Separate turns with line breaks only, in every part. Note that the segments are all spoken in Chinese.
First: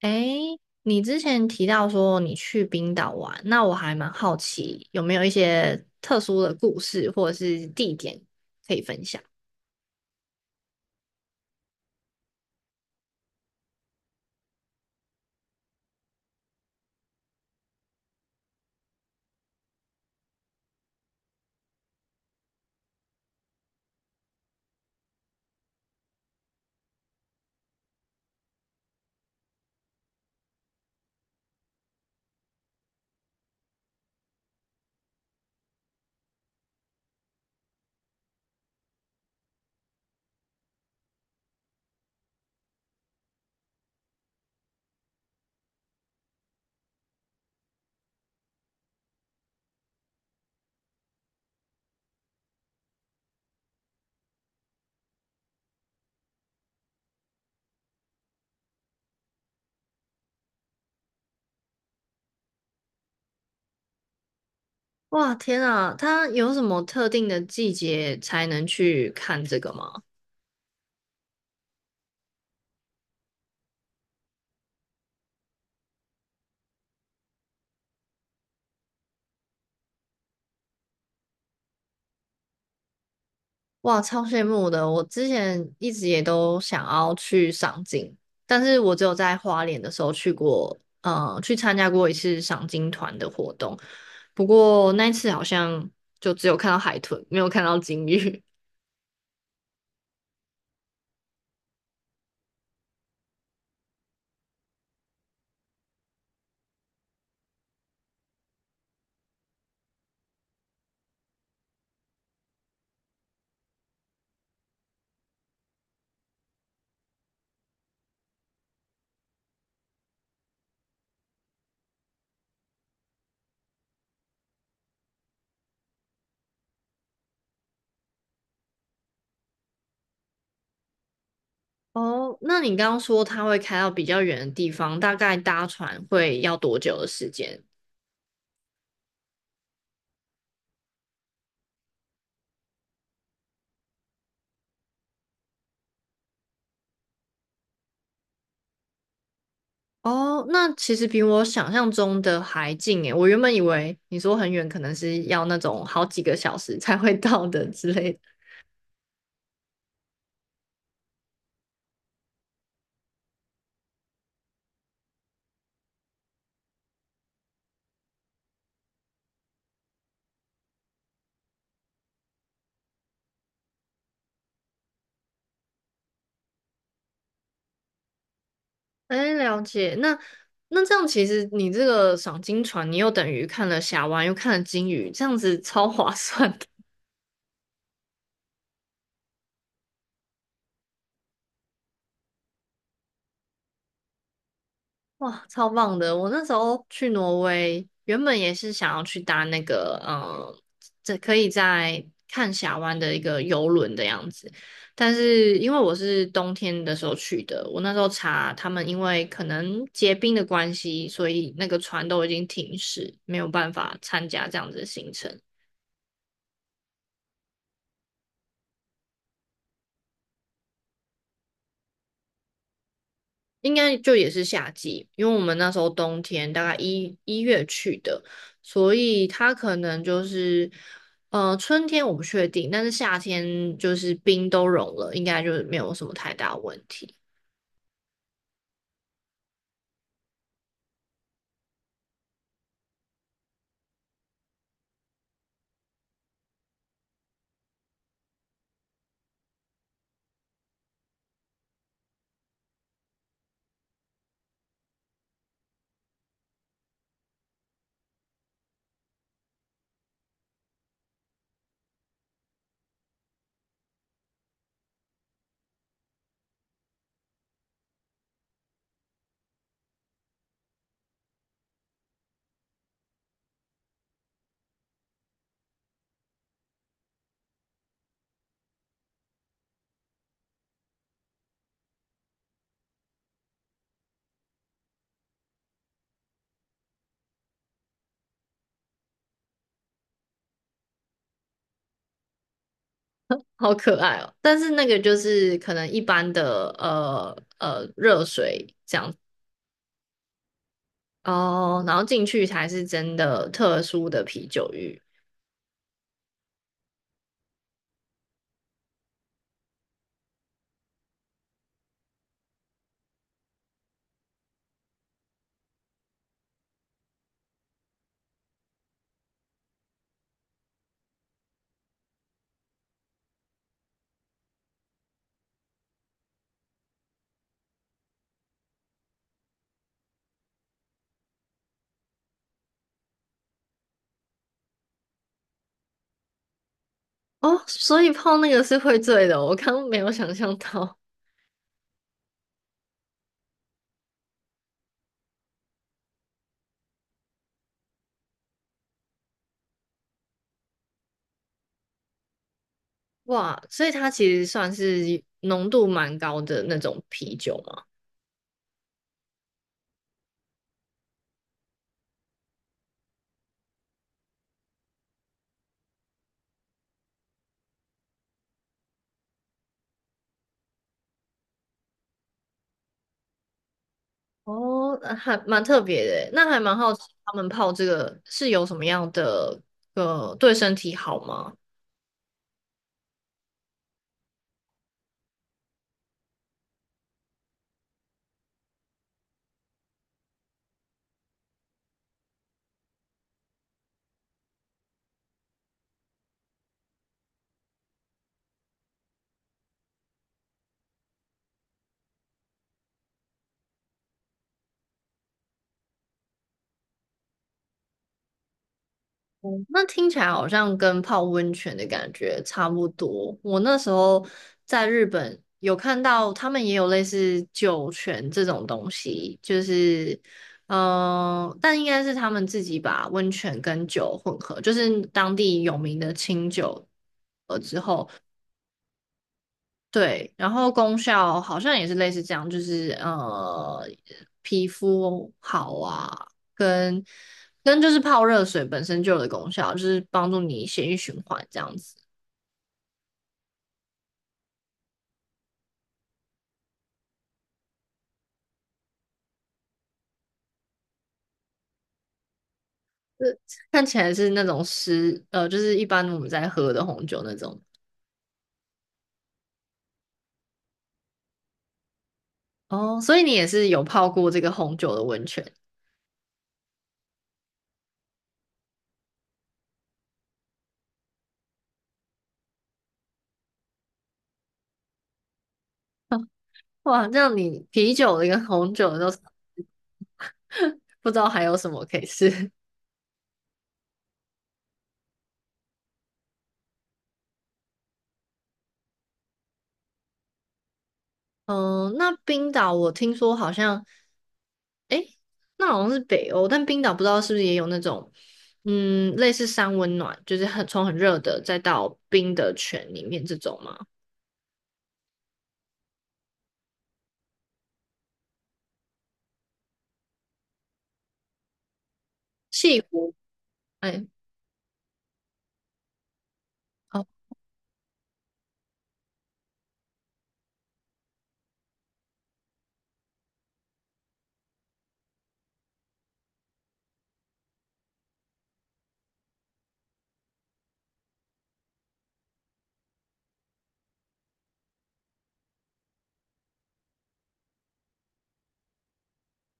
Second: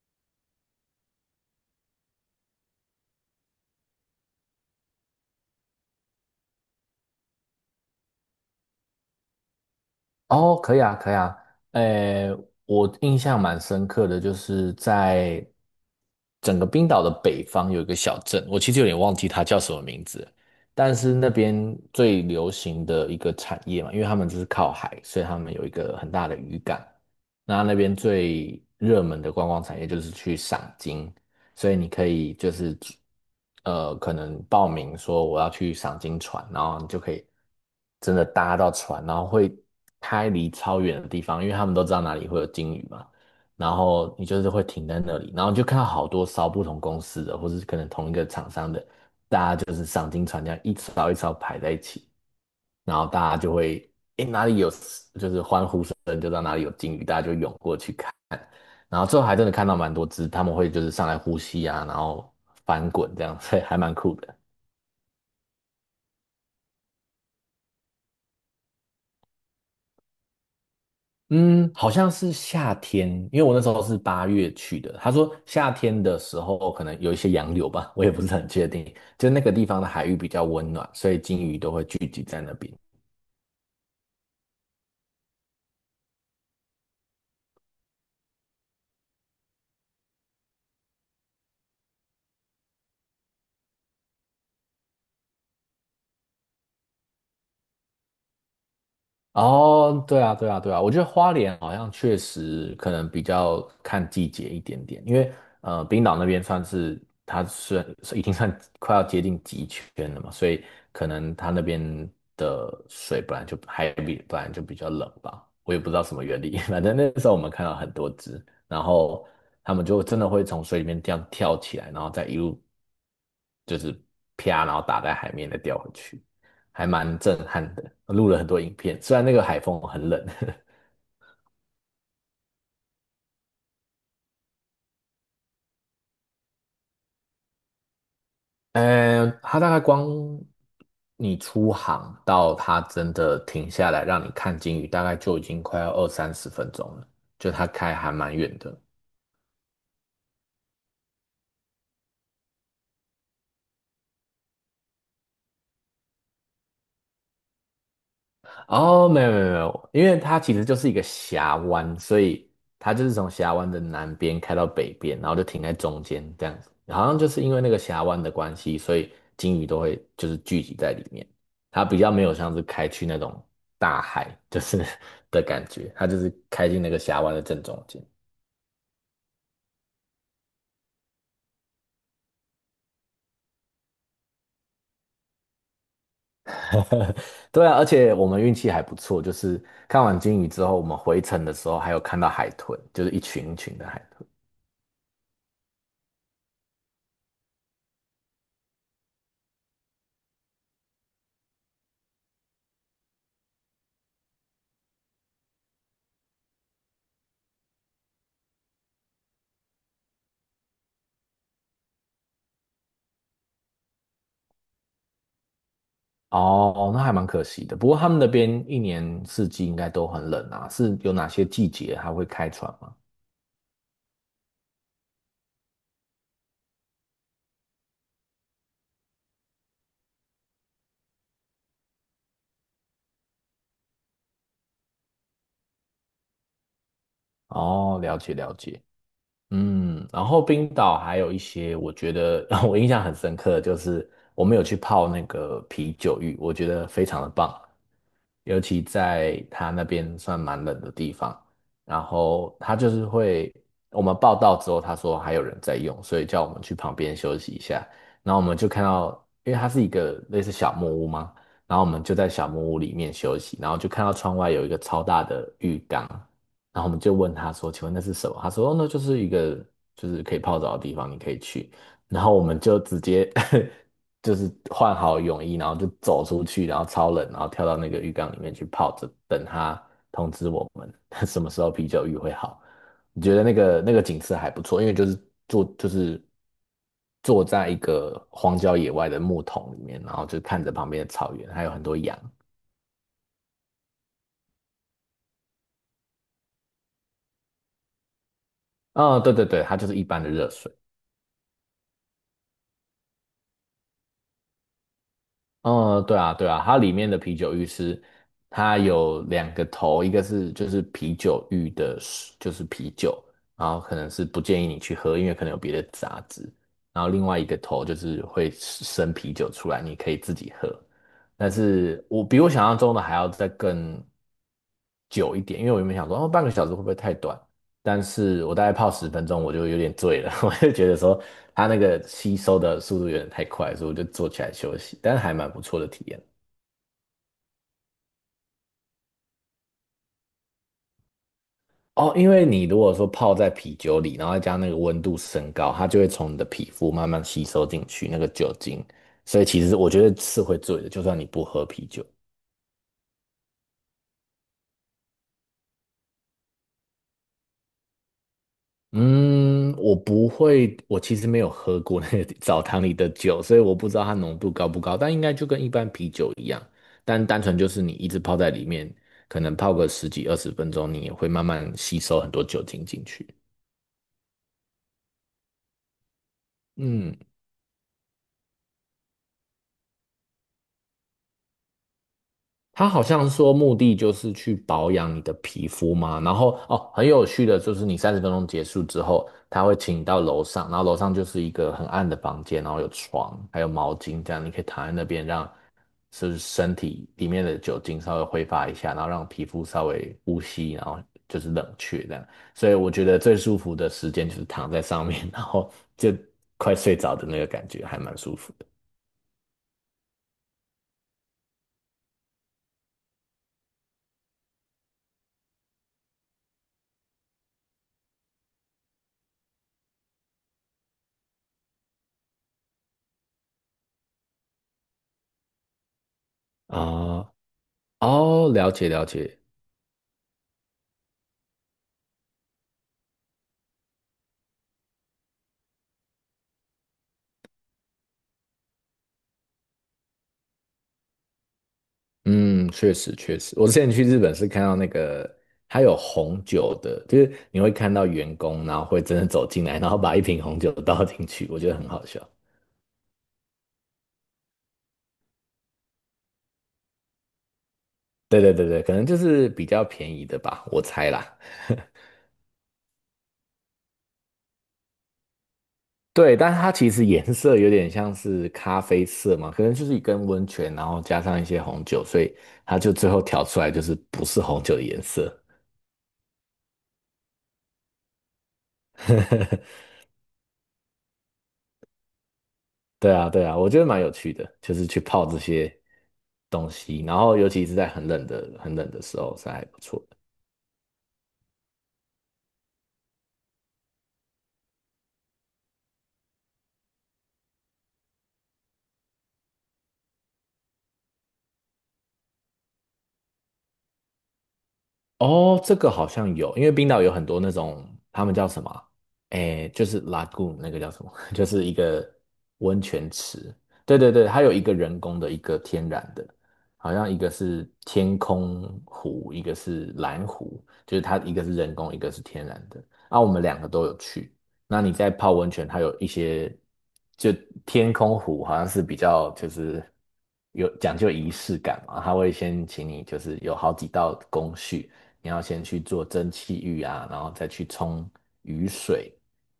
诶，你之前提到说你去冰岛玩，那我还蛮好奇有没有一些特殊的故事或者是地点可以分享？
哦，可以啊，可以啊。诶，我印象蛮深刻的，就是在整个冰岛的北方有一个小镇，我其实有点忘记它叫什么名字了，但是那边最流行的一个产业嘛，因为他们就是靠海，所以他们有一个很大的渔港。那那边最热门的观光产业就是去赏金，所以你可以就是可能报名说我要去赏金船，然后你就可以真的搭到船，然后会开离超远的地方，因为他们都知道哪里会有鲸鱼嘛。然后你就是会停在那里，然后你就看到好多艘不同公司的，或是可能同一个厂商的，它就是赏金船这样一艘一艘排在一起，然后大家就会，诶，哪里有，就是欢呼声就知道哪里有鲸鱼，大家就涌过去看。然后最后还真的看到蛮多只，他们会就是上来呼吸啊，然后翻滚这样，所以还蛮酷的。
哇，天啊，它有什么特定的季节才能去看这个吗？
嗯，好像是夏天，因为我那时候是8月去的。他说夏天的时候可能有一些洋流吧，我也不是很确定。就那个地方的海域比较温暖，所以鲸鱼都会聚集在那边。
哇，超羡慕的！我之前一直也都想要去赏金，但是我只有在花莲的时候去过，去参加过一次赏金团的活动，不过那一次好像就只有看到海豚，没有看到鲸鱼。
哦，对啊，对啊，对啊，我觉得花莲好像确实可能比较看季节一点点，因为冰岛那边算是已经算快要接近极圈了嘛，所以可能它那边的水本来就比较冷吧，我也不知道什么原理。反正那时候我们看到很多只，然后它们就真的会从水里面这样跳起来，然后再一路就是啪，然后打在海面再掉回去。还蛮震撼的，录了很多影片。虽然那个海风很冷，
哦，那你刚刚说它会开到比较远的地方，大概搭船会要多久的时间？
它大概光你出航到它真的停下来让你看鲸鱼，大概就已经快要二三十分钟了，就它开还蛮远的。
哦，那其实比我想象中的还近诶，我原本以为你说很远，可能是要那种好几个小时才会到的之类的。
哦，没有没有没有，因为它其实就是一个峡湾，所以它就是从峡湾的南边开到北边，然后就停在中间这样子。好像就是因为那个峡湾的关系，所以鲸鱼都会就是聚集在里面。它比较没有像是开去那种大海，就是 的感觉，它就是开进那个峡湾的正中间。
哎，了解。那这样其实你这个赏金船，你又等于看了峡湾，又看了鲸鱼，这样子超划算的。
对啊，而且我们运气还不错，就是看完鲸鱼之后，我们回程的时候还有看到海豚，就是一群一群的海豚。
哇，超棒的！我那时候去挪威，原本也是想要去搭那个，嗯，这可以在看峡湾的一个游轮的样子。但是因为我是冬天的时候去的，我那时候查他们，因为可能结冰的关系，所以那个船都已经停驶，没有办法参加这样子的行程。
哦，那还蛮可惜的。不过他们那边一年四季应该都很冷啊，是有哪些季节还会开船吗？
应该就也是夏季，因为我们那时候冬天大概一月去的，所以它可能就是，春天我不确定，但是夏天就是冰都融了，应该就是没有什么太大问题。
哦，了解了解。嗯，然后冰岛还有一些，我觉得 我印象很深刻的就是我们有去泡那个啤酒浴，我觉得非常的棒，尤其在它那边算蛮冷的地方，然后它就是会，我们报到之后，他说还有人在用，所以叫我们去旁边休息一下，然后我们就看到，因为它是一个类似小木屋嘛，然后我们就在小木屋里面休息，然后就看到窗外有一个超大的浴缸。然后我们就问他说：“请问那是什么？”他说：“哦，那就是一个就是可以泡澡的地方，你可以去。”然后我们就直接 就是换好泳衣，然后就走出去，然后超冷，然后跳到那个浴缸里面去泡着，等他通知我们 什么时候啤酒浴会好。你觉得那个景色还不错，因为就是坐就是坐在一个荒郊野外的木桶里面，然后就看着旁边的草原，还有很多羊。
好可爱哦！但是那个就是可能一般的热水。
啊，对对对，它就是一般的热水。
哦，然后进去才是真的特殊的啤酒浴。
嗯，对啊，对啊，它里面的啤酒浴是它有两个头，一个是就是啤酒浴的水就是啤酒，然后可能是不建议你去喝，因为可能有别的杂质。然后另外一个头就是会生啤酒出来，你可以自己喝。但是我比我想象中的还要再更久一点，因为我原本想说，哦，半个小时会不会太短？但是我大概泡十分钟，我就有点醉了，我就觉得说它那个吸收的速度有点太快，所以我就坐起来休息，但是还蛮不错的体验。
哦，所以泡那个是会醉的哦，我刚刚没有想象到。
哦，因为你如果说泡在啤酒里，然后再加那个温度升高，它就会从你的皮肤慢慢吸收进去那个酒精，所以其实我觉得是会醉的，就算你不喝啤酒。
哇，所以它其实算是浓度蛮高的那种啤酒嘛。
嗯，我不会，我其实没有喝过那个 澡堂里的酒，所以我不知道它浓度高不高，但应该就跟一般啤酒一样，但单纯就是你一直泡在里面，可能泡个十几二十分钟，你也会慢慢吸收很多酒精进去。
哦，还蛮特别的耶，那还蛮好奇
嗯，
他们泡这个是有什么样的对身体好吗？
他好像说目的就是去保养你的皮肤嘛，然后哦，很有趣的就是你三十分钟结束之后，他会请你到楼上，然后楼上就是一个很暗的房间，然后有床，还有毛巾，这样你可以躺在那边让就是身体里面的酒精稍微挥发一下，然后让皮肤稍微呼吸，然后就是冷却这样。所以我觉得最舒服的时间就是躺在上面，然后就快睡着的那个感觉，还蛮舒服的。
哦，那听起来好像跟泡温泉的感觉差不多。我那时候在日本有看到他们也有类似酒泉这种东西，就是但应该是他们自己把温泉跟酒混合，就是当地有名的清酒
啊、
了之后，
哦，了解了解。
对，然后功效好像也是类似这样，就是皮肤好啊，跟跟就是泡热水本身就有的功效，就是帮助你血液循环这样子。
嗯，确实确实，我之前去日本是看到那个，它有红酒的，就是你会看到员工，然后会真的走进来，然后把一瓶红酒倒进去，我觉得很好笑。
是 看起来是那种湿，就是一般我们在喝的红酒那种。
对对对对，可能就是比较便宜的吧，我猜啦。
哦，所以你也是有泡过这个红酒的温泉。
对，但是它其实颜色有点像是咖啡色嘛，可能就是一根温泉，然后加上一些红酒，所以它就最后调出来就是不是红酒的颜色。
哇，这样你啤酒的跟红酒的都 不知道还有什么可以试。
对啊，对啊，我觉得蛮有趣的，就是去泡这些东西，然后尤其是在很冷的、很冷的时候，是还不错。
嗯，那冰岛我听说好像。诶，那好像是北欧，但冰岛不知道是不是也有那种，嗯，类似山温暖，就是很从很热的再到冰的泉里面这种吗？
哦，这个好像有，因为冰岛有很多那种，他们叫什么啊？诶，就是 lagoon 那个叫什么？就是一个
西
温泉
湖，
池。对
哎，
对对，它有一个人工的，一个天然的，好
哦
像一个是天空湖，一个是蓝湖，就是它一个是人工，一个是天然的。啊，我们两个都有去。那你在泡温泉，它有一些，就天空湖好像是比较就是有讲究仪式感嘛，它会先请你就是有好几道工序。你要先去做蒸汽浴啊，然后再去冲雨水，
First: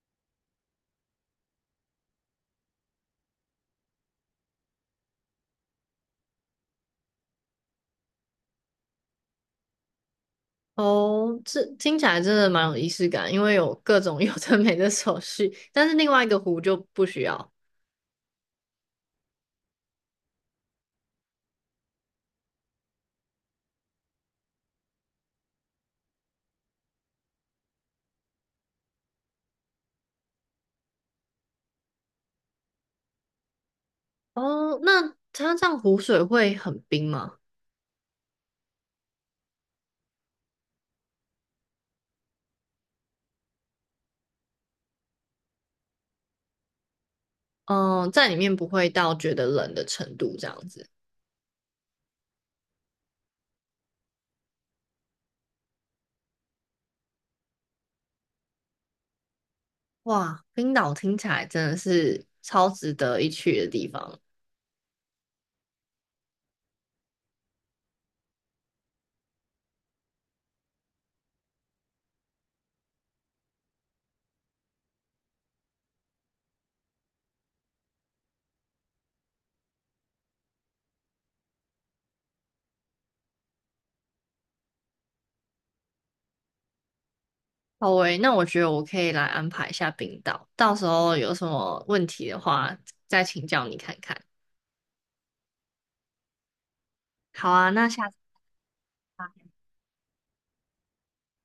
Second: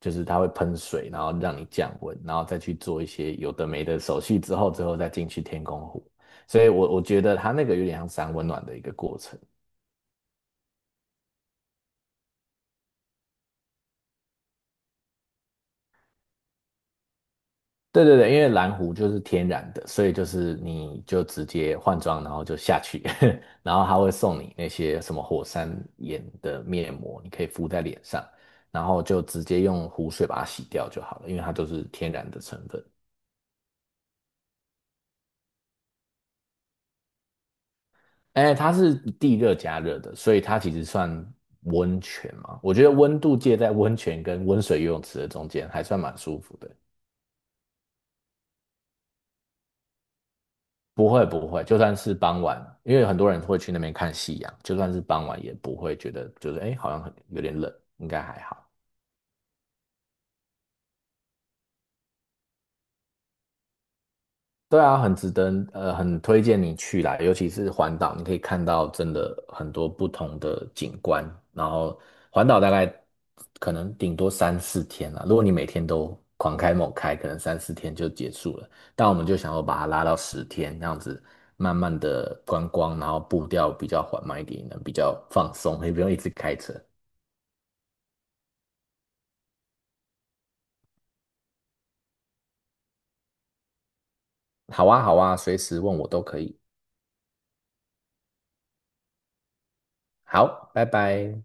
就是它会喷水，然后让你降温，然后再去做一些有的没的手续之后，之后再进去天空湖。所以我觉得它那个有点像三温暖的一个过程。
哦，这听起来真的蛮有仪式感，因为有各种 有的没的手续，但是另外一个湖就不需要。
对对对，因为蓝湖就是天然的，所以就是你就直接换装，然后就下去，然后他会送你那些什么火山岩的面膜，你可以敷在脸上，然后就直接用湖水把它洗掉就好了，因为它都是天然的成分。
哦，那它这样湖水会很冰吗？
哎，它是地热加热的，所以它其实算温泉嘛。我觉得温度介在温泉跟温水游泳池的中间，还算蛮舒服的。
嗯，在里面不会到觉得冷的程度这样子。
不会不会，就算是傍晚，因为很多人会去那边看夕阳，就算是傍晚也不会觉得就是哎，好像很有点冷，应该还好。
哇，冰岛听起来真的是超值得一去的地方。
对啊，很值得，很推荐你去啦，尤其是环岛，你可以看到真的很多不同的景观。然后环岛大概可能顶多三四天啦，如果你每天都狂开猛开，可能三四天就结束了。但我们就想要把它拉到10天，这样子慢慢的观光，然后步调比较缓慢一点，能比较放松，也不用一直开车。
好喂，那我觉得我可以来安排一下冰岛，到时候有什么问题的话，再请教你看看。
好啊，好啊，随时问我都可以。
好啊，那下次。吧。
好，拜拜。